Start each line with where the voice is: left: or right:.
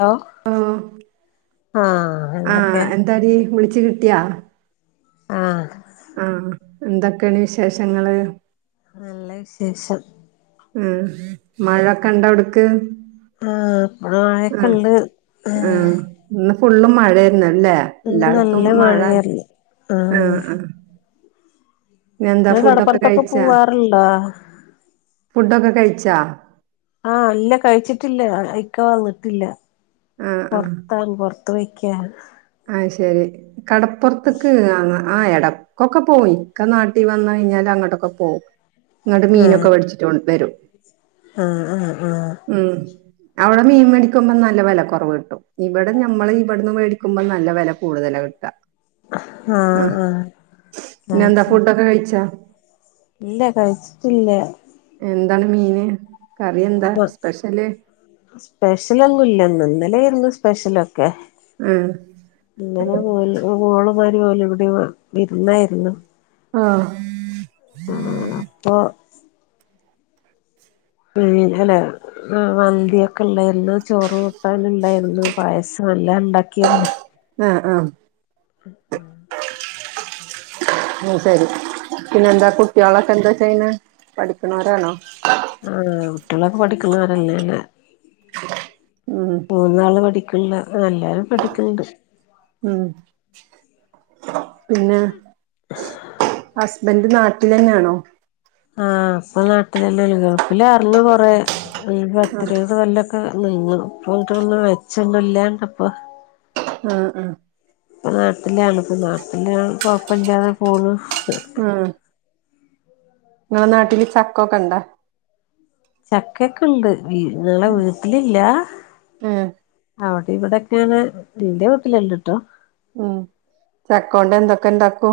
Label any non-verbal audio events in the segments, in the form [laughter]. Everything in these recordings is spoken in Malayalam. left: ഹലോ
right: ഓ
left: ആഹ്
right: ആ
left: എന്തൊക്കെ
right: എന്താല വിളിച്ചു കിട്ടിയാ
left: ആ
right: ആ എന്തൊക്കെയാണ് വിശേഷങ്ങള്
left: നല്ല വിശേഷം
right: ഉം മഴൊക്കെ ഇണ്ടവിടുക്ക്
left: ആ അപ്പട ആഴൊക്ക ഉണ്ട് ആ
right: ഫുള്ള് മഴയിരുന്നുല്ലേ എല്ലായിടത്തും
left: നല്ല
right: മഴ
left: മഴയായിരുന്നു
right: ആ
left: ആഹ്
right: ആ പി എന്താ
left: ഇങ്ങള്
right: ഫുഡൊക്കെ
left: കടപ്പുറത്തൊക്കെ
right: കഴിച്ചാ
left: പോവാറുണ്ടോ
right: ഫുഡൊക്കെ കഴിച്ചാ
left: ആ അല്ല കഴിച്ചിട്ടില്ല അഴക്കന്നിട്ടില്ല പറത്താൻ പറത്ത ത്തയ്ക്ക
right: ആ ശരി കടപ്പുറത്തക്ക് കാന്ന ആ എടയ്ക്കൊക്കെ പോകവും ഇക്കെ നാട്ടിൽ വന്ന കഴിഞ്ഞാൽ അങ്ങോട്ടൊക്കെ പോകവും നിങ്ങട്ട മീനൊക്കെ വടിച്ചിട്ട് വരും
left: ആ ഉ ഉ
right: ഉം അവിടെ മീൻ മേടിക്കുമ്പോ നല്ല വില കുറവ കിട്ടും ഇവിടെ നമ്മ ഇവിടുന്ന് ക്കുമ്പോ നല്ല വില കൂടുതലാ കിട്ടാ
left: ആഹ്
right: ആഹ
left: ആഹ്
right: പിന്നെ
left: അത്
right: എന്താ
left: ശരി
right: ഫുഡൊക്കെ കഴിച്ചാ
left: ഇല്ല കഴിച്ചിട്ടില്ലേ
right: എന്താണ് മീന് കറി എന്താ
left: ആ
right: സ്പെഷ്യല്
left: സ്പെഷ്യലൊന്നുംല്ലന്നലായിരുന്നു സ്പെഷ്യല
right: ആ
left: ഇങ്ങനെ പോ പലെ ഇവിടെ വിരുന്നായിരുന്നു
right: ആ
left: അപ്പൊ ഉ അല്ലേ മന്തിയെക്കെ ഉള്ളന്ന് ചോറ് കൂട്ടാന ഇണ്ടായിരുന്നു പായസം നല്ല ഉണ്ടാക്കിരുന്നു
right: ആ ആ
left: ആ
right: ഉ ശരി പിന്നെന്താ കുട്ടികളെ ഇ എന്താ വെച്ചന്ന് പഠിക്കുന്നവരാണോ
left: ആ കുട്ടികളൊക്കെ പഠിക്കണവരല്ലേല്ലേ
right: ഉം
left: മൂന്നാള് പഠിക്ക പഠിക്കണ്ട എല്ലാരും പഠിക്കണ്ട്
right: ഉം പിന്നെ എന്ത് നാട്ടിൽ തന്നെയാണോ
left: ആ ഇപ്പൊ നാട്ടിലല്ല ഗൾഫിലർന്ന് കൊറെേ
right: ആ
left: പത്തിരേത് കൊല്ലൊക്കെ നിങ്ങപ്പണ്ട ഒന്നും വെച്ചൊന്നും ഇല്ലാണ്ടപ്പൊ
right: ആ ആ
left: നാട്ടിലാണ്പ്പൊ നാട്ടില് കൊഴപ്പില്ലാതെ പോണ്
right: ആ. ങ്ങളെ നാട്ടില് ചക്കൊക്കെണ്ടാ?
left: ചക്കൊക്കെണ്ട് വീ ള്ള വീട്ട്ലില്ല
right: ഉം
left: അവട ഇവിടെക്കേണ് ന്റെ വീട്ടില്ണ്ട്ട്ടോ.
right: ഉം ചക്കോണ്ട് എന്തൊക്കെണ്ടാക്കൂ?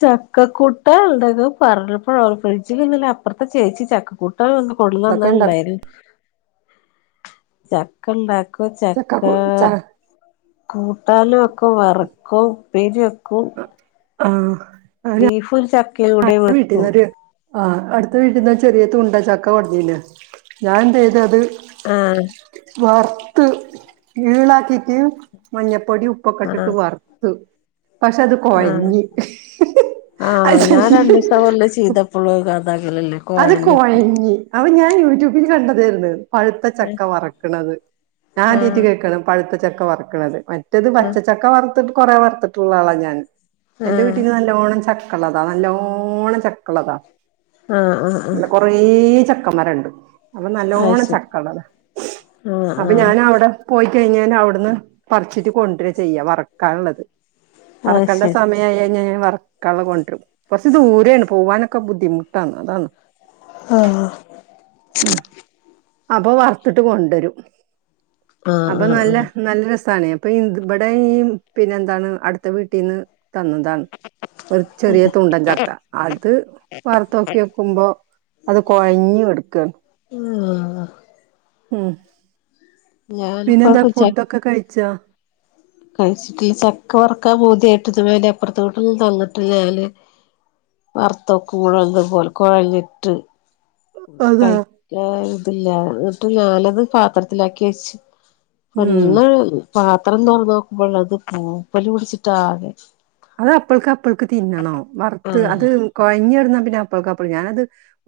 left: ചക്കക്കൂട്ടാ [unintelligible] പറഞ്ഞപ്പോഴ ഫ്രിഡ്ജില് ഇന്നെലെ അപ്പൊർത്തെ ചേച്ചി ചക്കക്കൂ [inaudible]
right: എന്തൊക്കെ ഇണ്ടാക്കും
left: കൊട്ന്നന്നെണ്ടായിന് ചക്കണ്ടാ ചക്ക
right: ചക്കക്കു ച
left: കൂട്ടാലും ഒക്കെ വറക്കും ഉപ്പേരി വെ കൂ
right: ആ.
left: ബീഫും ചക്കയ്ലൂടെ വെക്കൂ
right: ആ അടുത്ത വീട്ടന്നാ ചെറിയ തുണ്ട ചക്ക കൊടന്നീന് ഞാന്തെയ്തത്
left: ആ.
right: വർത്ത് ഈളാക്കിക്ക് മഞ്ഞപ്പൊടി ഉപ്പക്കെട്ടിട്ട് വർത്ത്
left: ആ ആ
right: അത്
left: ഞാൻ
right: ശരിയായി
left: രണ്ട ഇല്ല ചെയ്തപ്പോളോ കഥാകലല്ലേ കോഴഞ്ഞിട്ട്
right: അവ ഞാൻ യൂട്യൂബില് കണ്ടതേർന്ന് പഴുത്ത ചക്ക വറക്കണത്
left: ആഹ്
right: ഞാദീട്ട്
left: ആഹ്
right: കേക്കാണ് പഴുത്ത ചക്ക വറക്കണത് മ മറ്റത് പച്ചച്ചക്ക വറുത്തിട്ട് കൊറെ വറത്ത്ട്ട്ള്ള ആളാ ഞാൻ എന്റെ
left: ആഹ്
right: വീട്ടിന് നല്ലോണം ച ക്കള്ളതാ നല്ലോണം ചക്കള്ളതാ
left: ആഹ് ആഹ് ആഹ്
right: നല്ല കൊറേ ച മരണ്ട് അപ്പൊ
left: അത്
right: നല്ലോണം
left: ശരി
right: ചക്കള്ളതാ
left: ആഹ്
right: അപ്പൊ
left: ആഹ്
right: ഞാനവ്ടെ പോയി കഴിഞ്ഞാൻ അവടന്ന് പറച്ചിട്ട് കൊണ്ടര ചെയ്യാ വറക്കാൻള്ളത്.
left: അത്
right: വറക്കേണ്ട
left: ശരി
right: സമയേയാ ഞേ വറക്കാള്ളെ കൊണ്ടരും. ദൂരെണ് പോവ്വാനൊക്കെ ബുദ്ധിമുട്ടാണ് അതാണ്
left: ആ.
right: ഉം അപ്പൊ വറത്തിട്ട് കൊണ്ടുരും,
left: ആഹ്
right: അപ്പൊ
left: ആഹ്
right: നല്ല
left: ആഹ്
right: നല്ല രസ ണ് അപ്പൊ ഇ ഇവടെ ഈ പിന്നന്താണ് അടുത്ത വീട്ടീന്ന് തന്നതാണ് ഒരു ചെറിയ തുണ്ടൻച അത്, വറുത്തോക്കി വെക്കുമ്പോ അത് കൊഴഞ്ഞ് കെടുക്കാണ്.
left: ഹാ
right: ഉം
left: ഞാനിപ്പോ
right: പിന്നെന്താ ഫുഡ്ഡൊക്കെ കഴിച്ചാ?
left: കഴിച്ചിട്ട്ല്ല ചക്ക വറക്കാൻ പൂത്യായിട്ട് ഇതുവെരേ അപ്പൊറത്ത വീട്ടിന്ന് തന്ന്ട്ടില്ല ഞാല് വറത്തൊ കൂഴാ കൊഴഞ്ഞിറ്റ്
right: അതാ
left: കഴിക്കാതില്ല ഞാൻ അത് പാത്രത്തിൽ ആക്കി വെച്ച്
right: ഉം
left: വന്ന് പാത്രം തൊറന്നോക്കുമ്പോള്ളത് പൂപ്പല് പിടിച്ച്ട്ടാകെ
right: അത് അപ്പൾക്ക് അപ്പൾക്ക് തിന്നണോ വറുത്ത്
left: ആഹ്
right: അത് കൊഴഞ്ഞെടുന്നാ പിന്നെ അപ്പൾക്ക് അപ്പൾ ഞാനത്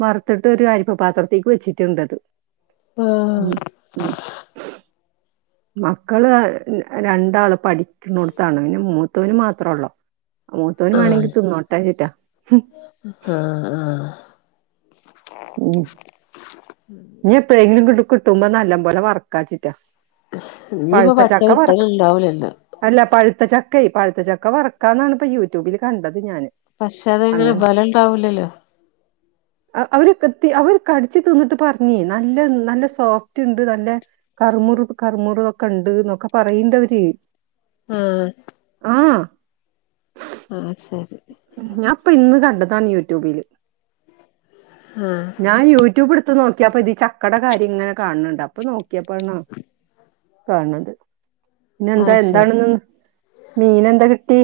right: വറത്ത്ട്ട് ഒരു അരിപ്പ പാത്രത്തേക്ക് വെച്ചിട്ട്ണ്ടത്
left: ആഹ്
right: ഉം ഉം മക്കള് രണ്ടാള് പഠിക്ക്ണോട്ത്താണ് നീ മൂത്തേന് മാത്രോള്ളോ മൂത്തോന് വാണങ്കി
left: ആഹ്
right: തിന്നോട്ടെച്ച്ട്ടാ ഹ്ഹ്
left: ആഹ് ആഹ്
right: ഉം ഞ്ഞി എപ്പഴെങ്കിലു കിട്ടുമ്പോ നല്ലം പോലെ വർക്കാച്ച്ട്ടാ.
left: ഇനിയിപ്പോ
right: പഴുത്ത
left: പച്ച
right: ചക്ക വറക്ക
left: കിട്ടല് ഉണ്ടാവൂലല്ലോ
right: അല്ല പഴു ത്ത ചക്കേ പഴ്ത്ത ചക്ക വറക്കാന്നാണ് ഇപ്പ യൂട്യൂബില് കണ്ടത് ഞാന്.
left: പക്ഷെ അതെങ്ങനെ ബലണ്ടാവൂലല്ലോ.
right: ആ അവര് അവർ കടിച്ച് തിന്നിട്ട് പറഞ്ഞ് നല്ല നല്ല സോഫ്റ്റ്ണ്ട് നല്ല കറുമുറു കറു മുറൊക്കെണ്ട്ന്നൊക്കെ പറയ്ണ്ടവര്
left: ആ
right: ആ
left: ആ ശെരി.
right: ഞാൻപ്പൊ ഇന്ന് കണ്ടതാണ് യൂട്യൂബില്.
left: ആഹ്
right: ഞാൻ യൂടൂബ് ഇട്ത്ത് നോക്കിയാപ്പൊ ഇത് ചക്കടെ കാര്യം ഇങ്ങനെ കാണുന്നുണ്ട് അപ്പൊ നോക്കി യപ്പോ ആണ് കാണത്. പിന്നെ എന്താ
left: ആഹ് ശരി
right: എന്താണിന്ന് മീനെന്താ കിട്ടി?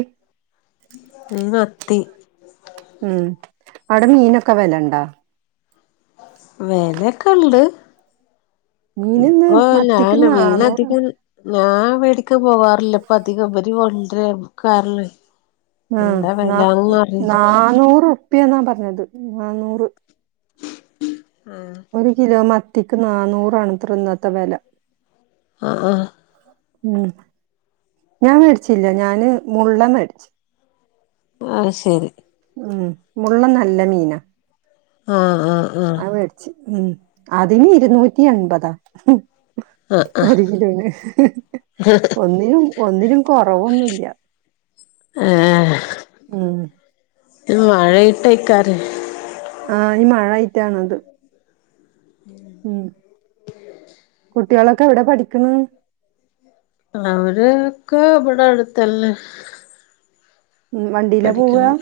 left: ത്തി.
right: മം അവടെ മീനൊക്കെ വെലണ്ടോ?
left: വെലൊക്കെണ്ട്.
right: മീനിന്ന്
left: ഇപ്പൊ
right: മത്തിക്ക്
left: ഞാൻ
right: നാന്നൂറ്
left: മീനധികം. ഞാൻ വേടിക്ക പോവാറില്ല ഇപ്പ അധികംപര് കൊണ്ട്രാ കാരം
right: ആ ന്നാ നന്നൂറ്പ്പ്യന്നാ പറഞ്ഞത് നന്നൂറ്. ഒരു കിലോ മത്തിക്ക് നന്നൂറാണ് ത്രേ ഇന്നത്തെ വെല
left: ആ ഹാ
right: മം ഞാൻ വെട്ച്ചില്ല ഞാന് മുള്ളൻ വേ ടിച്ചു.
left: ആ ശെരി.
right: മം മുള്ളൻ നല്ല മീനാ.
left: ആ ഹാ ആ
right: മം അതിന് ഇരുന്നൂറ്റി എൺപതാ ഒര് കിലോന്. ഒന്നിനും ഒന്നിനും കൊറവൊന്നില്ല്യ.
left: ഏ ഹെ
right: ഉം
left: മഴയിട്ടയ്ക്കാരിം.
right: ആ ഈ മഴായിട്ടാണിത്. മം കുട്ടികളൊക്കെ എവിടെ പഠിക്ക്ണ്.
left: അവരൊക്കെ ഇവടെ അടുത്തന്നെ.
right: ഉം വണ്ടിയിലാ പോവ
left: പഠിക്ണത്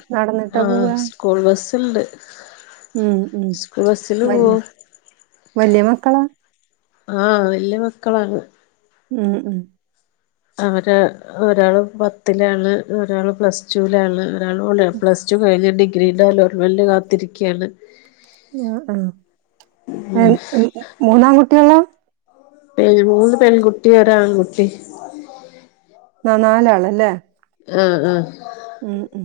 left: ആ
right: നടന്നിട്ടാ പോവ
left: സ്കൂൾ ബസ്സുണ്ട്.
right: ഉം ഉം
left: സ്കൂൾ ബസ്സില്
right: വല്യ
left: പോവും
right: വല്ല്യാ മക്കളാ?
left: ആ വല്ല്യാ മക്കളാണ്.
right: മം മം
left: അവര് ഒരാള് പത്തിലാണ് ഒരാള് പ്ലസ് ടൂ ലാണ് ഒരാൾ [unintelligible] പ്ലസ് ചു കഴിഞ് ഡിഗ്രീന്റെ അലോട്മെന്റിന് കാത്തിരിക്ക്യാണ്.
right: ഉം ആ അൽ അൽ മൂന്നാംകുട്ടിയാള്ള?
left: പേ മൂന്ന് പെൺകുട്ടി ഒരാൺകുട്ടി.
right: ആ നാലാളല്ലേ?
left: ആ ആഹ്
right: മം മം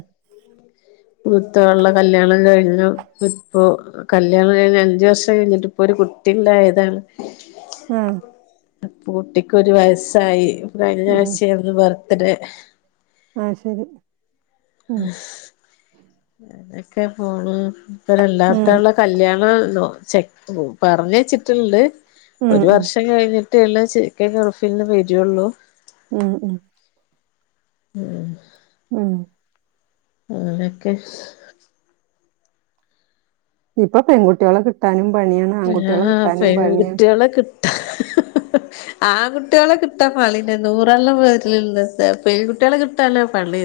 left: മൂത്തോളെ കല്യാണം കഴിഞ്ഞു ഇപ്പൊ കല്യാണം കഴിഞ്ഞ് അഞ്ച് വർഷം കഴിഞ്ഞിട്ട് ഇപ്പോരു കുട്ടിഇണ്ടായതാണ്.
right: മം
left: പ്പോ കുട്ടിക്കൊരു വയസ്സയി കഴിഞ്ഞ ആഴ്ചായിരുന്നു ബർത്ത്ഡേ.
right: ആ ശെരി.
left: എക്കെ പോണ് ഇപ്പൊ
right: ഉം
left: രണ്ടാതൊള്ളെ കല്യാണം നോ ചെ പറഞ് വെച്ചിട്ടുണ്ട്.
right: ഉം
left: ഒരു
right: ഉം
left: വർഷം കഴിഞ്ഞിട്ടേള്ളൂ ശെരിക് ഗെൽഫിന്ന് വേരൊള്ളു
right: മം മം
left: മ്മ്ഹ്
right: ഉം
left: അങ്ങനെയൊക്കെ.
right: ഇപ്പൊ പെൺകുട്ടികളെ കിട്ടാനും പണിയാണ് ആൺകുട്ടികളെ
left: അല്ലാ
right: കിട്ടാനും പണിയാണ്.
left: പെകട്ടികളെ കിട്ടാ ആ ങ്കുട്ടികളെ കിട്ടാൻ പളില്ല നൂറണ്ണം വീട്ടിൽ ഇണ്ട് പെങ്കുട്ട്യേ ളെ കിട്ടാൻ ആണ് പളി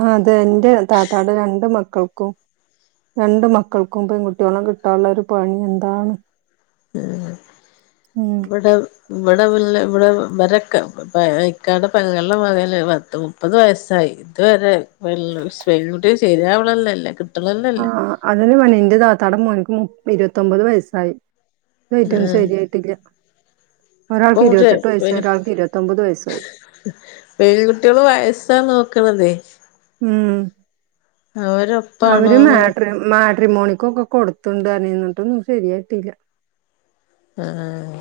right: ആ അതെ എന്റെ താത്താടെ രണ്ട് മക്കൾക്കും രണ്ടു മക്കള്ക്കും പെൺ കുട്ട്യേളെ കിട്ടാനുള്ള ഒരു പണി എന്താണ്
left: ഉം
right: ഉം
left: ഇവിടെ ഇവിടെ [unintelligible] ഇവിടെ ഇവരെക്കെ ഇക്കാടെ പെങ്ങള്ടെ മകൻ പത്ത് മുപ്പത് വയസ്സായി ഇതുവരെ [unintelligible] ശരിയാവാണല്ലല്ലേ
right: ആ അതേ ടി പെണ്ണെ ഇന്റെ താത്താടെ മോനക്ക് മുപ് ഇരുപത്തൊമ്പത് വയസ്സായി [unintelligible] ശരിയായിട്ടില്ല ഒരാൾക്ക്
left: ഓഡ്ര്
right: ഇരുപത്തെട്ട്
left: വെ
right: വയസ്സ് ഒരാൾക്ക് ഇരുപത്തൊമ്പത് വയസ്സായി
left: പെൺകുട്ടികള് വയസ്സാ നോ ക്കണതെ
right: ഉം അവര്
left: അവരൊപ്പാണോന്ന്
right: മാട്രി മാ റ്റ്രിമോണിക്കൊക്കെ കൊടുത്‌ണ്ട് പറഞ്ഞിനും എന്നിട്ടൊന്നും ശരിയായിട്ടില്ല
left: ആഹ്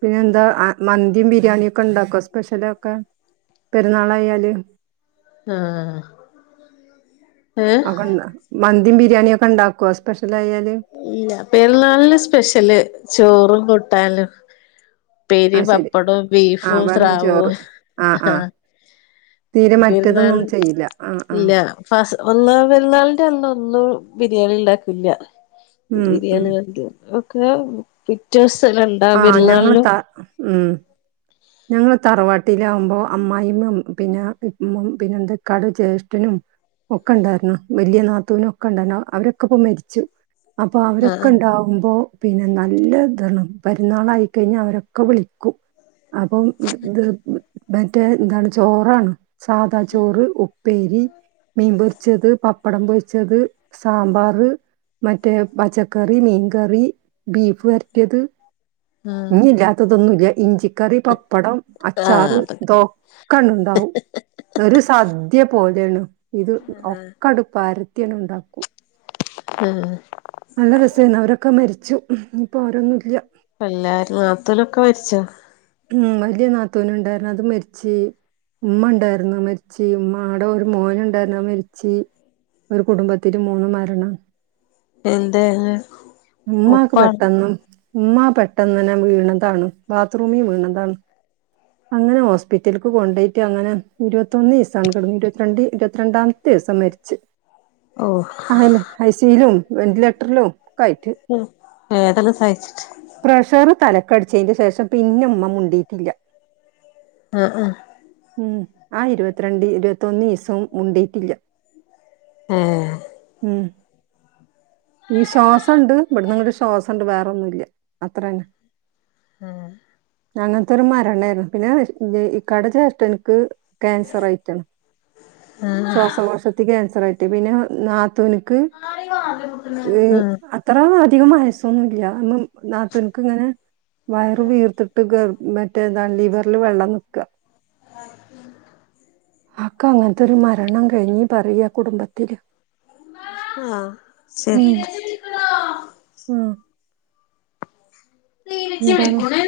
right: പിന്നെ എന്താ മന്തിയും ബിരിയാണിയ ഒക്കെ ഇണ്ടാക്കോ സ്പെഷ്യലൊക്കെ പെരുന്നാളായാല്
left: ആഹ് ഏഹ്
right: അക്കെ മന്തിം ബിരിയാണിയ ഒക്കെ ഉണ്ടാക്കുവ സ്പെ
left: ഇല്ല പെരുന്നാളില് സ്പെഷ്യല് ചോറും കുട്ടാലും പേരി
right: ആഹ് ശരി
left: പപ്പടവും
right: ആഹ്
left: ബീഫും
right: വെറും ചോറ്
left: സ്രാവവും
right: ആഹ്
left: ആഹ
right: ആഹ് തീരെ
left: പെരുന്നാൾ
right: മറ്റേതൊന്നും ചെയ്യില്ല ആഹ്
left: ഇല്ല
right: ആഹ്
left: ഫസ്സ് ഒന്നാം പെരുന്നാളിന്റെ അന്ന് ഒന്നും ബിരിയാണി ഉണ്ടാക്കില്ല
right: ഉം ഉം
left: ബിരിയാണി മന്തിയും ഒക്കെ പിറ്റെ സ് ത്തലണ്ട പെരുന്നാളിന്
right: മ് ഞങ്ങള് തറവാട്ടിലാകുമ്പോ അമ്മായിമ്മയും പിന്നെ മം പിന്നെ എൻ്റെ ഇക്കാടെ ജ്യേഷ്ഠനും ഒക്കെ ഉണ്ടായിരുന്നു വലിയ നാത്തൂനും ഒക്കെ ഉണ്ടായിരുന്നു അവരൊക്കെ ഇപ്പൊ മരിച്ചു അപ്പൊ അവരൊക്കെ
left: ആഹ്
right: ഉണ്ടാവുമ്പോ പിന്നെ നല്ല ദണ്ണം പരുന്നാളായിക്കഴിഞ്ഞ അവരൊക്കെ വിളിക്കും അപ്പം [inaudible] മറ്റേ എന്താണ് ചോറാണ് സാദാ ചോറ് ഉപ്പേരി മീൻ പച്ചത് പപ്പടം പൊയിച്ചത് സാമ്പാറ് മറ്റേ പച്ചക്കറി മീൻകറി ബീഫ് വരറ്റിയത്
left: ആഹ്
right: ഇനില്ലാത്തതൊന്നുമില്ല ഇഞ്ചി കറി പപ്പടം
left: ആഹ്
right: അച്ചാറ്
left: അതൊക്കെ
right: ദൊക്കണ്ടാവും ഒരു സദ്യ പോല തെണു ഇത് ഒക്ക അടുപ്പാരത്യണ് ഇ ണ്ടാക്കും
left: ആഹ്
right: നല്ല രസരുന്നു അവരൊക്കെ മരിച്ചു ഇപ്പൊ അവരൊന്നുംല്ല
left: എല്ലാരും നത്തൂലൊക്കെ മരിച്ചോ
right: ഉം വലിയ നാത്തൂന ഉണ്ടായിരുന്നു അത് മരിച്ച് ഉമ്മ ഉണ്ടായിരുന്ന മരിച്ച് ഉമ്ടെ ഒരു മോന ഉണ്ടായിരുന്നു മരിച് ഒരു കുടുംബത്തില് മൂന്നു മരണം
left: എന്തെ?
right: ഉമ്മാക്ക് പെട്ടെന്ന് ഉമ്മാ പെട്ടെന്നെന്നെ വീണതാണ് ബാത്റൂമിൽ വീണതാണ് അങ്ങനെ ഹോസ്പിറ്റലക്ക് കൊണ്ടയിട്ട് അങ്ങനെ ഇരുപതോന്ന് ദിവസാണ് കിടന്നത് ഇരുപത്തിരണ്ട് ഇരുപത്തി രണ്ടാമത്തെ ദിവസം മരിച്
left: ഓ
right: ഐസിയിലും വെന്റിലേറ്ററിലും [unintelligible]
left: വേദന സഹിച്ചിട്ട്
right: പ്രഷർ തൽ കടിച്ചതിന്റെ ശേഷം പിന്ന ഉമ്മ മുണ്ടീട്ടില്ല
left: ആ ആഹ്
right: ഉം ആ ഇരുപത്തിരണ്ട് ഇരുപത്തോന്ന് ദിസും ഉണ്ടീട്ടില്ല
left: ഹേ
right: ഈ സൊ ശ്സുണ്ട് ഇവിടന്ന് ഇങ്ങ ശ്വാ
left: ഉം
right: അങ്ങനത്തെൊ ഒരു മരണ്ണായിരുന്നു പിന്നെ ഇക്കാടെ ചേഷഡാൻക്ക് ക്യാൻസർയിട്ടണം ശ്വാസകോശത്തി ക്യാൻസർായിട്ട് പിന്നെ നാത്തുനും
left: ആരാ ഈ വാതിൽന് മുണ്ടുന്നെ
right: അത്ര അധികം വായസൊന്നുമ ഇല്ല നമ്മ നാത്തനക്ക് ഇങ്ങനെ വയർ വീർത്തിട്ട് ഗ മറ്റേതാണ് ലിവറിൽ വെള്ളം നക്കുക ആക്ക അങ്ങനത്തെൊരു മരണം കഴിഞ്ഞി പറയ കുടുംബത്തില്
left: ആഹ ശേ
right: മ്മ്ഹ്
left: തിരിച്ച് വിളിക്കുണു